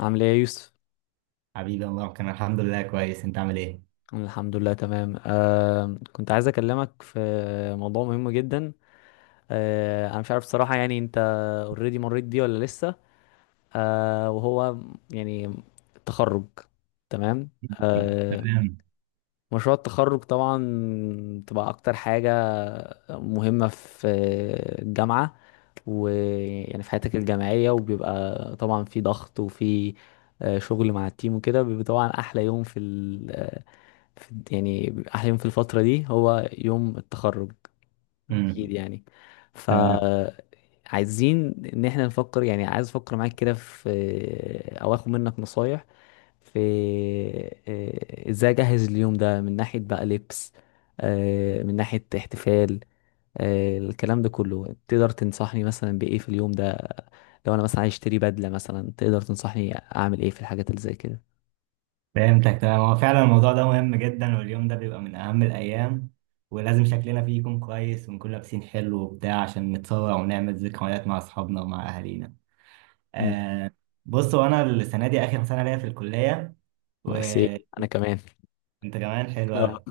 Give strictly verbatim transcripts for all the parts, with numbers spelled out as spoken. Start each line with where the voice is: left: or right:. left: عامل ايه يا يوسف؟
right: حبيبي، الله كان الحمد لله كويس. انت عامل ايه؟
left: أنا الحمد لله تمام. آه كنت عايز اكلمك في موضوع مهم جدا. آه انا مش عارف الصراحة، يعني انت اوريدي مريت بيه ولا لسه؟ آه وهو يعني التخرج تمام آه،
right: تمام.
left: مشروع التخرج طبعا تبقى اكتر حاجة مهمة في الجامعة، ويعني في حياتك الجامعية، وبيبقى طبعا في ضغط وفي آه، شغل مع التيم وكده. بيبقى طبعا احلى يوم في ال آه، في الد- يعني بيبقى احلى يوم في الفترة دي هو يوم التخرج،
right: امم.
left: اكيد يعني. ف
right: تمام.
left: عايزين ان احنا نفكر، يعني عايز افكر معاك كده في، آه، او اخد منك نصايح في، آه، ازاي اجهز اليوم ده، من ناحية بقى لبس، آه، من ناحية احتفال، آه، الكلام ده كله. تقدر تنصحني مثلا بإيه في اليوم ده؟ لو انا مثلا عايز اشتري بدلة مثلا، تقدر تنصحني اعمل ايه في الحاجات اللي زي كده؟
right: فهمتك. تمام، هو فعلا الموضوع ده مهم جدا، واليوم ده بيبقى من اهم الايام، ولازم شكلنا فيه يكون كويس ونكون لابسين حلو وبتاع، عشان نتصور ونعمل ذكريات مع اصحابنا ومع اهالينا.
left: امم.
right: آه بصوا، انا السنه دي اخر سنه ليا في الكليه.
left: سيم،
right: وانت؟
left: انا كمان.
right: كمان حلو
left: اه
right: قوي.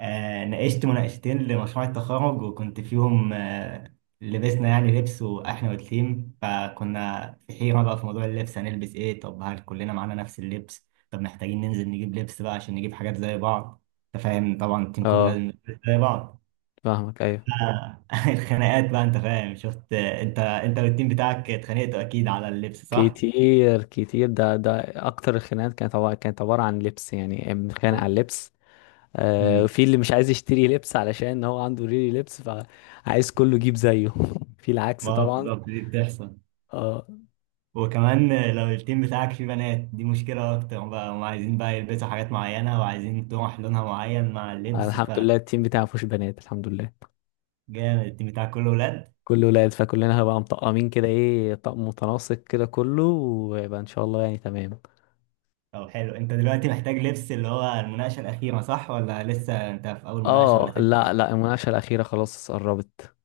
right: آه، ناقشت مناقشتين لمشروع التخرج وكنت فيهم. آه، لبسنا يعني لبس، واحنا والتيم فكنا في حيرة بقى في موضوع اللبس. هنلبس ايه؟ طب هل كلنا معانا نفس اللبس؟ طب محتاجين ننزل نجيب لبس بقى عشان نجيب حاجات زي بعض. انت فاهم طبعا، التيم كله
left: اه،
right: لازم يلبس زي بعض.
left: فاهمك ايوه.
right: آه، الخناقات بقى، انت فاهم، شفت، آه، انت انت والتيم بتاعك اتخانقتوا اكيد على اللبس، صح؟
left: كتير كتير، ده ده اكتر الخناقات كانت، عبارة كانت عبارة عن لبس، يعني بنتخانق على اللبس. آه،
right: امم.
left: وفي اللي مش عايز يشتري لبس علشان هو عنده ريلي لبس، فعايز كله يجيب زيه. في العكس طبعا.
right: بالظبط، دي بتحصل.
left: اه،
right: وكمان لو التيم بتاعك فيه بنات دي مشكلة أكتر بقى، هم عايزين بقى يلبسوا حاجات معينة وعايزين تروح لونها معين مع اللبس،
left: الحمد
right: فجامد.
left: لله التيم بتاعي مفيهوش بنات، الحمد لله
right: التيم بتاعك كله ولاد؟
left: كله ولاد، فكلنا هبقى مطقمين كده، ايه، طقم متناسق كده كله، ويبقى ان شاء الله يعني تمام.
right: طب حلو. أنت دلوقتي محتاج لبس، اللي هو المناقشة الأخيرة صح، ولا لسه أنت في أول مناقشة ولا
left: اه
right: تاني؟
left: لا لا، المناقشة الأخيرة خلاص قربت.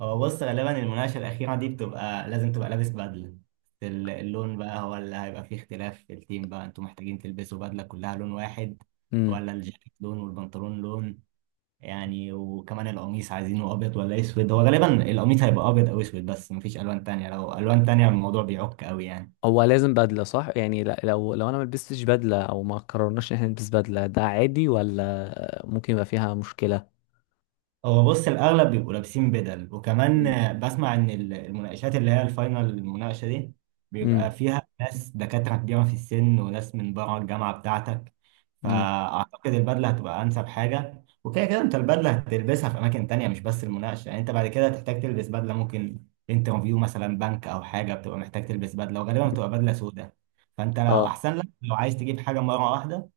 right: هو بص، غالبا المناقشة الأخيرة دي بتبقى لازم تبقى لابس بدلة. ال- اللون بقى هو اللي هيبقى فيه اختلاف في التيم. بقى أنتوا محتاجين تلبسوا بدلة كلها لون واحد،
left: امم.
right: ولا الجاكيت لون والبنطلون لون؟ يعني وكمان القميص عايزينه ابيض ولا اسود؟ هو غالبا القميص هيبقى ابيض او اسود، بس مفيش الوان تانية. لو الوان تانية الموضوع بيعك قوي يعني.
left: هو لازم بدلة صح، يعني لا- لو لو انا ما لبستش بدلة، او ما قررناش ان احنا نلبس بدلة، ده عادي ولا ممكن يبقى فيها مشكلة؟
right: هو بص، الأغلب بيبقوا لابسين بدل. وكمان
left: امم.
right: آه، بسمع إن ال- المناقشات اللي هي الفاينل، المناقشة دي بيبقى
left: امم.
right: فيها ناس دكاترة كبيرة في السن، وناس من بره الجامعة بتاعتك.
left: امم.
right: فأعتقد البدلة هتبقى أنسب حاجة. وكده كده أنت البدلة هتلبسها في أماكن تانية، مش بس المناقشة. يعني أنت بعد كده هتحتاج تلبس بدلة. ممكن انترفيو مثلا بنك أو حاجة، بتبقى محتاج تلبس بدلة، وغالبا بتبقى بدلة سودة. فأنت لو
left: اه.
right: أحسن لك، لو عايز تجيب حاجة مرة واحدة،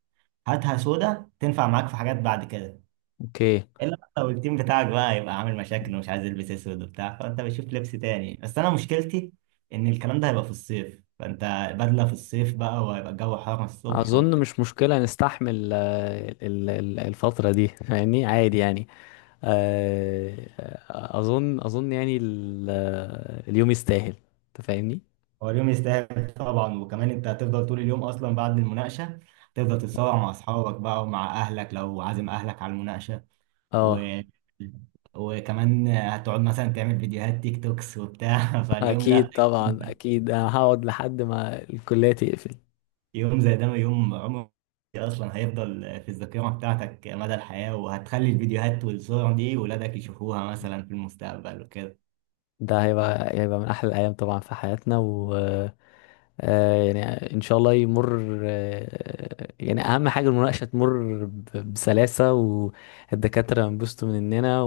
right: هاتها سودة، تنفع معاك في حاجات بعد كده.
left: اوكي.
right: الا لو التيم بتاعك بقى يبقى عامل مشاكل ومش عايز يلبس اسود وبتاع، فانت بتشوف لبس تاني. بس انا مشكلتي ان الكلام ده هيبقى في الصيف. فانت بدله في الصيف بقى، وهيبقى الجو حر الصبح
left: اظن
right: وبتاع.
left: مش مشكله نستحمل آه، ال- ال- الفتره دي، يعني عادي يعني. آه، آه، اظن اظن يعني ال- آه، اليوم يستاهل، انت فاهمني.
right: هو اليوم يستاهل طبعا. وكمان انت هتفضل طول اليوم اصلا بعد المناقشه، تفضل تتصور مع اصحابك بقى ومع اهلك لو عازم اهلك على المناقشه.
left: اه
right: و... وكمان هتقعد مثلا تعمل فيديوهات تيك توكس وبتاع. فاليوم لا.
left: اكيد طبعا، اكيد انا هقعد لحد ما الكليه تقفل.
right: يوم زي ده يوم عمري، اصلا هيفضل في الذاكره بتاعتك مدى الحياه، وهتخلي الفيديوهات والصور دي ولادك يشوفوها مثلا في المستقبل وكده.
left: ده هيبقى هيبقى من احلى الايام طبعا في حياتنا، و آه، يعني ان شاء الله يمر، آه، يعني اهم حاجه المناقشه تمر ب- بسلاسه والدكاتره ينبسطوا مننا،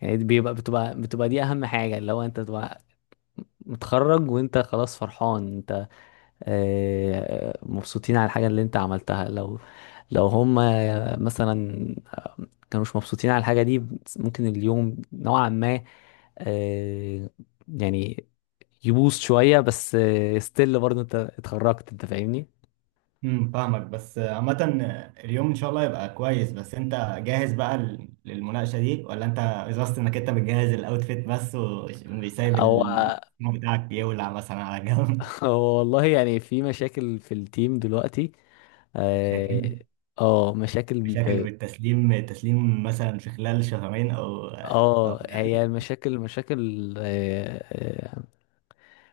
left: يعني دي بيبقى بتبقى بتبقى دي اهم حاجه، اللي هو انت تبقى متخرج، وانت خلاص فرحان، انت آه، مبسوطين على الحاجه اللي انت عملتها. لو لو هم مثلا كانوش مبسوطين على الحاجه دي، ممكن اليوم نوعا ما آه، يعني يبوظ شويه، بس ستيل برضه انت اتخرجت، انت فاهمني.
right: امم. فاهمك بس عامه. اليوم ان شاء الله يبقى كويس. بس انت جاهز بقى لل- للمناقشه دي، ولا انت قصدت انك انت بتجهز الاوتفيت بس وسايب
left: او
right: الفيلم بتاعك يولع مثلا على جنب؟
left: هو والله يعني في مشاكل في التيم دلوقتي. اه.
right: مشاكل.
left: آه، مشاكل.
right: مشاكل، والتسليم التسليم مثلا في خلال شهرين او او
left: اه، هي
right: أقل.
left: المشاكل مشاكل آه، آه،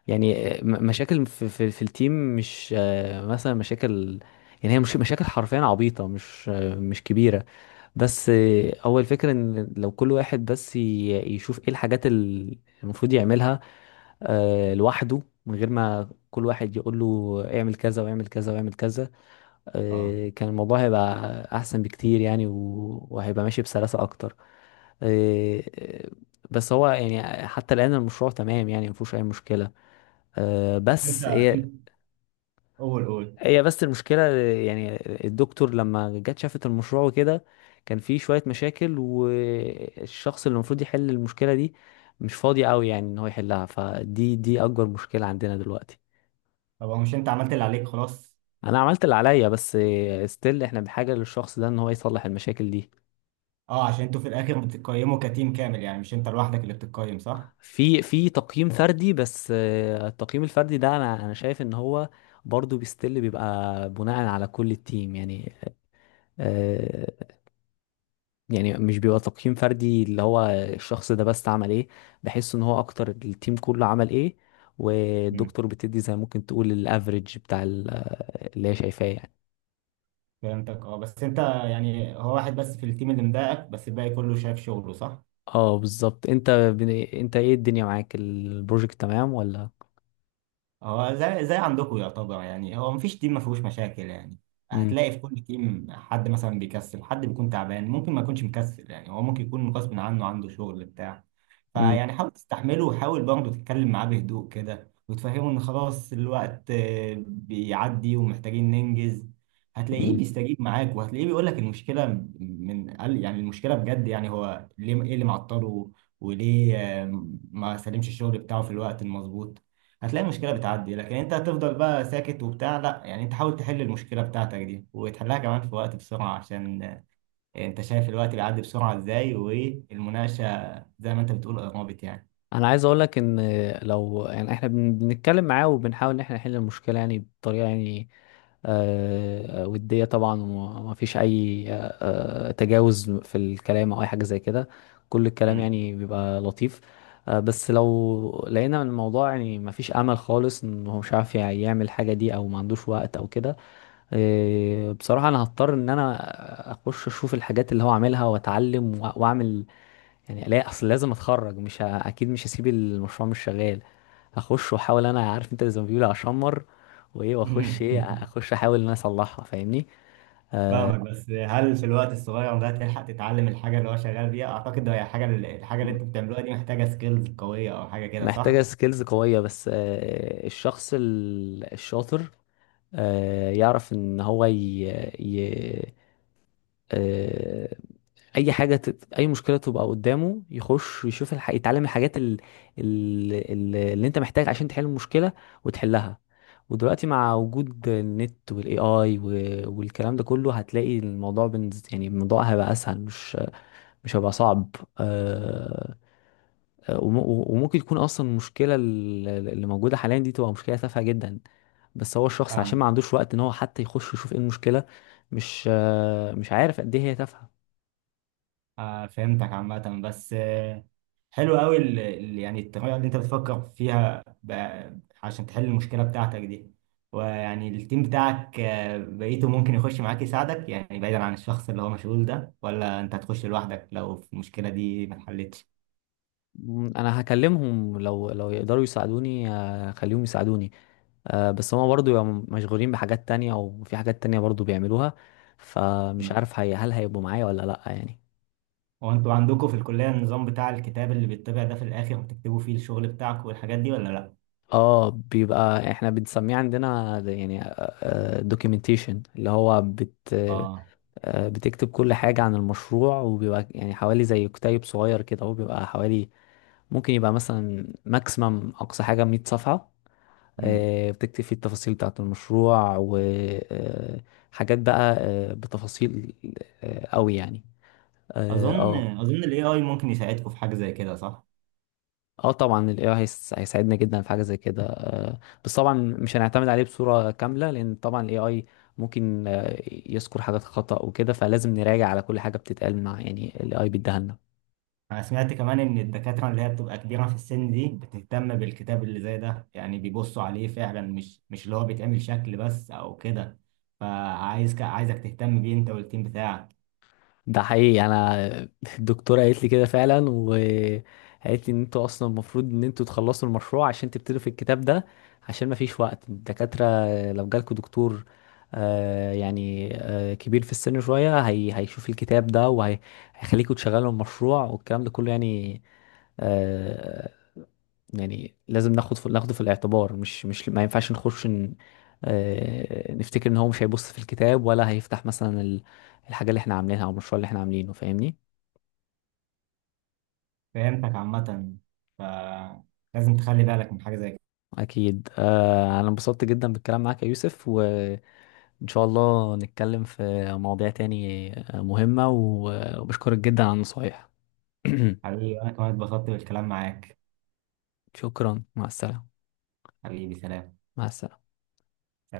left: يعني آه، م- مشاكل في, في, في التيم، مش آه، مثلا مشاكل، يعني هي مش مشاكل حرفيا عبيطة، مش آه، مش كبيرة. بس آه، هو الفكرة ان لو كل واحد بس ي- يشوف ايه الحاجات اللي المفروض يعملها آه، لوحده، من غير ما كل واحد يقول له اعمل كذا واعمل كذا واعمل كذا،
right: اه.
left: آه، كان الموضوع هيبقى احسن بكتير، يعني و- وهيبقى ماشي بسلاسة اكتر. آه، آه، بس هو يعني حتى الان المشروع تمام يعني مفيهوش اي مشكلة. آه،
right: انت
left: بس هي
right: انت قول قول.
left: هي بس المشكلة يعني الدكتور لما جت شافت المشروع وكده، كان فيه شوية مشاكل، والشخص اللي المفروض يحل المشكلة دي مش فاضي قوي يعني ان هو يحلها، فدي دي اكبر مشكلة عندنا دلوقتي.
right: طب هو مش انت عملت اللي عليك خلاص؟
left: انا عملت اللي عليا، بس ستيل احنا بحاجة للشخص ده ان هو يصلح المشاكل دي.
right: اه، عشان انتوا في الاخر بتقيموا كتيم كامل، يعني مش انت لوحدك اللي بتقيم، صح؟
left: في في تقييم فردي، بس آه، التقييم الفردي ده، انا انا شايف ان هو برضه بيستل، بيبقى بناء على كل التيم يعني. آه، يعني مش بيبقى تقييم فردي اللي هو الشخص ده بس عمل ايه، بحس ان هو اكتر التيم كله عمل ايه،
right: مم.
left: والدكتور بتدي زي ممكن تقول الافريج بتاع ال- اللي هي شايفاه يعني.
right: فهمتك. اه بس انت يعني، هو واحد بس في التيم اللي مضايقك؟ بس الباقي كله شايف شغله، صح؟
left: اه بالظبط. انت بن- انت ايه، الدنيا معاك البروجكت تمام ولا؟
right: هو زي زي عندكم يعتبر، يعني هو مفيش تيم ما فيهوش مشاكل يعني. هتلاقي في كل تيم حد مثلا بيكسل، حد بيكون تعبان، ممكن ما يكونش مكسل، يعني هو ممكن يكون غصب عنه عنده شغل بتاع. فيعني حاول تستحمله، وحاول برضه تتكلم معاه بهدوء كده وتفهمه ان خلاص الوقت آه، بيعدي، ومحتاجين ننجز. هتلاقيه
left: امم.
right: بيستجيب معاك، وهتلاقيه بيقول لك المشكلة من قال، يعني المشكلة بجد، يعني هو ليه، ايه اللي معطله، وليه آه، ما سلمش الشغل بتاعه في الوقت المظبوط. هتلاقي المشكلة بتعدي. لكن انت هتفضل بقى ساكت وبتاع؟ لا، يعني انت حاول تحل المشكلة بتاعتك دي وتحلها كمان في وقت، بسرعة، عشان انت شايف الوقت بيعدي بسرعة ازاي، والمناقشة زي ما انت بتقول قربت يعني.
left: انا عايز اقول لك ان لو يعني احنا بن- بنتكلم معاه وبنحاول ان احنا نحل المشكله، يعني بطريقه يعني آه، وديه طبعا، وما فيش اي آه، آه، تجاوز في الكلام او اي حاجه زي كده، كل الكلام
right: مم.
left: يعني بيبقى لطيف. آه، بس لو لقينا ان الموضوع يعني ما فيش امل خالص، ان هو مش عارف يعني يعمل حاجه دي، او ما عندوش وقت او كده، آه، بصراحه انا هضطر ان انا اخش اشوف الحاجات اللي هو عاملها، واتعلم وأ- واعمل، يعني الاقي، اصل لازم اتخرج، مش ه... اكيد مش هسيب المشروع مش شغال، هخش واحاول، انا عارف انت زي ما بيقولوا اشمر، وايه واخش، ايه اخش احاول ان انا اصلحها، فاهمني. آه،
right: فاهمك، بس هل في الوقت الصغير ده تلحق تتعلم الحاجة اللي هو شغال بيها؟ أعتقد هي حاجة الحاجة اللي انتوا بتعملوها دي محتاجة سكيلز قوية، أو حاجة كده صح؟
left: محتاجة سكيلز قوية، بس آه، الشخص ال- الشاطر آه، يعرف ان هو ي... ي... آه، اي حاجه تت... اي مشكله تبقى قدامه يخش يشوف الح... يتعلم الحاجات ال... ال... ال- اللي انت محتاج عشان تحل المشكله وتحلها. ودلوقتي مع وجود النت والاي اي و... والكلام ده كله، هتلاقي الموضوع بنز... يعني الموضوع هيبقى اسهل، مش مش هيبقى صعب. أه... آه، وم- وممكن تكون اصلا المشكله ال- اللي موجوده حاليا دي تبقى مشكله تافهه جدا، بس هو الشخص عشان ما
right: فاهمك.
left: عندوش وقت ان هو حتى يخش يشوف ايه المشكله، مش آه، مش عارف قد ايه هي تافهه.
right: آه فهمتك عامة، بس آه حلو قوي. ال- ال- يعني الطريقة اللي انت بتفكر فيها ب- عشان تحل المشكلة بتاعتك دي، ويعني التيم بتاعك آه بقيته ممكن يخش معاك يساعدك، يعني بعيدا عن الشخص اللي هو مشغول ده، ولا انت هتخش لوحدك لو في المشكلة دي ما اتحلتش؟
left: مم، انا هكلمهم، لو لو يقدروا يساعدوني آه، خليهم يساعدوني. آه، بس هما برضو يبقوا مشغولين بحاجات تانية، او في حاجات تانية برضو بيعملوها، فمش
right: مم.
left: عارف هي، هل هيبقوا معايا ولا لا يعني.
right: هو انتوا عندكم في الكلية النظام بتاع الكتاب اللي بيتبع ده في الآخر، بتكتبوا فيه الشغل بتاعك والحاجات دي ولا لا؟
left: اه بيبقى، احنا بنسميه عندنا ده يعني دوكيومنتيشن، اللي هو بت
right: اه.
left: آه، بتكتب كل حاجة عن المشروع، وبيبقى يعني حوالي زي كتيب صغير كده، هو بيبقى حوالي، ممكن يبقى مثلا ماكسيمم اقصى حاجة مية صفحة.
right: مم.
left: آه، بتكتب فيه التفاصيل بتاعة المشروع، وحاجات بقى آه، بتفاصيل آه، قوي يعني. اه
right: أظن
left: اه.
right: أظن ال اي آي ممكن يساعدكم في حاجة زي كده، صح؟
left: آه طبعا ال إي آي هيس- هيساعدنا جدا في حاجة زي كده، آه، بس طبعا مش هنعتمد عليه بصورة كاملة، لأن طبعا ال إي آي ممكن آه، يذكر حاجات خطأ وكده، فلازم نراجع على كل حاجة بتتقال مع، يعني ال إي آي بيديها لنا.
right: أنا سمعت كمان إن الدكاترة اللي هي بتبقى كبيرة في السن دي بتهتم بالكتاب اللي زي ده، يعني بيبصوا عليه فعلا، مش مش اللي هو بيتعمل شكل بس أو كده. فعايز عايزك تهتم بيه أنت والتيم بتاعك.
left: ده حقيقي، انا الدكتوره قالت لي كده فعلا، وقالت لي ان انتوا اصلا المفروض ان انتوا تخلصوا المشروع عشان تبتدوا في الكتاب ده، عشان ما فيش وقت. الدكاتره لو جالكوا دكتور آه يعني آه كبير في السن شويه، هي هيشوف الكتاب ده، وهيخليكوا تشغلوا المشروع والكلام ده كله يعني آه، يعني لازم ناخد في ناخده في الاعتبار، مش مش ما ينفعش نخش ن... آه، نفتكر ان هو مش هيبص في الكتاب، ولا هيفتح مثلا ال- الحاجة اللي احنا عاملينها، او المشروع اللي احنا عاملينه، فاهمني.
right: فهمتك عامة، فلازم تخلي بالك من حاجة زي كده.
left: اكيد. آه، انا انبسطت جدا بالكلام معاك يا يوسف، وان شاء الله نتكلم في مواضيع تاني آه، مهمة، و- وبشكرك جدا على النصايح.
right: حبيبي، أنا كمان اتبسطت بالكلام معاك.
left: شكرا، مع السلامة.
right: حبيبي، سلام.
left: مع السلامة.
right: سلام.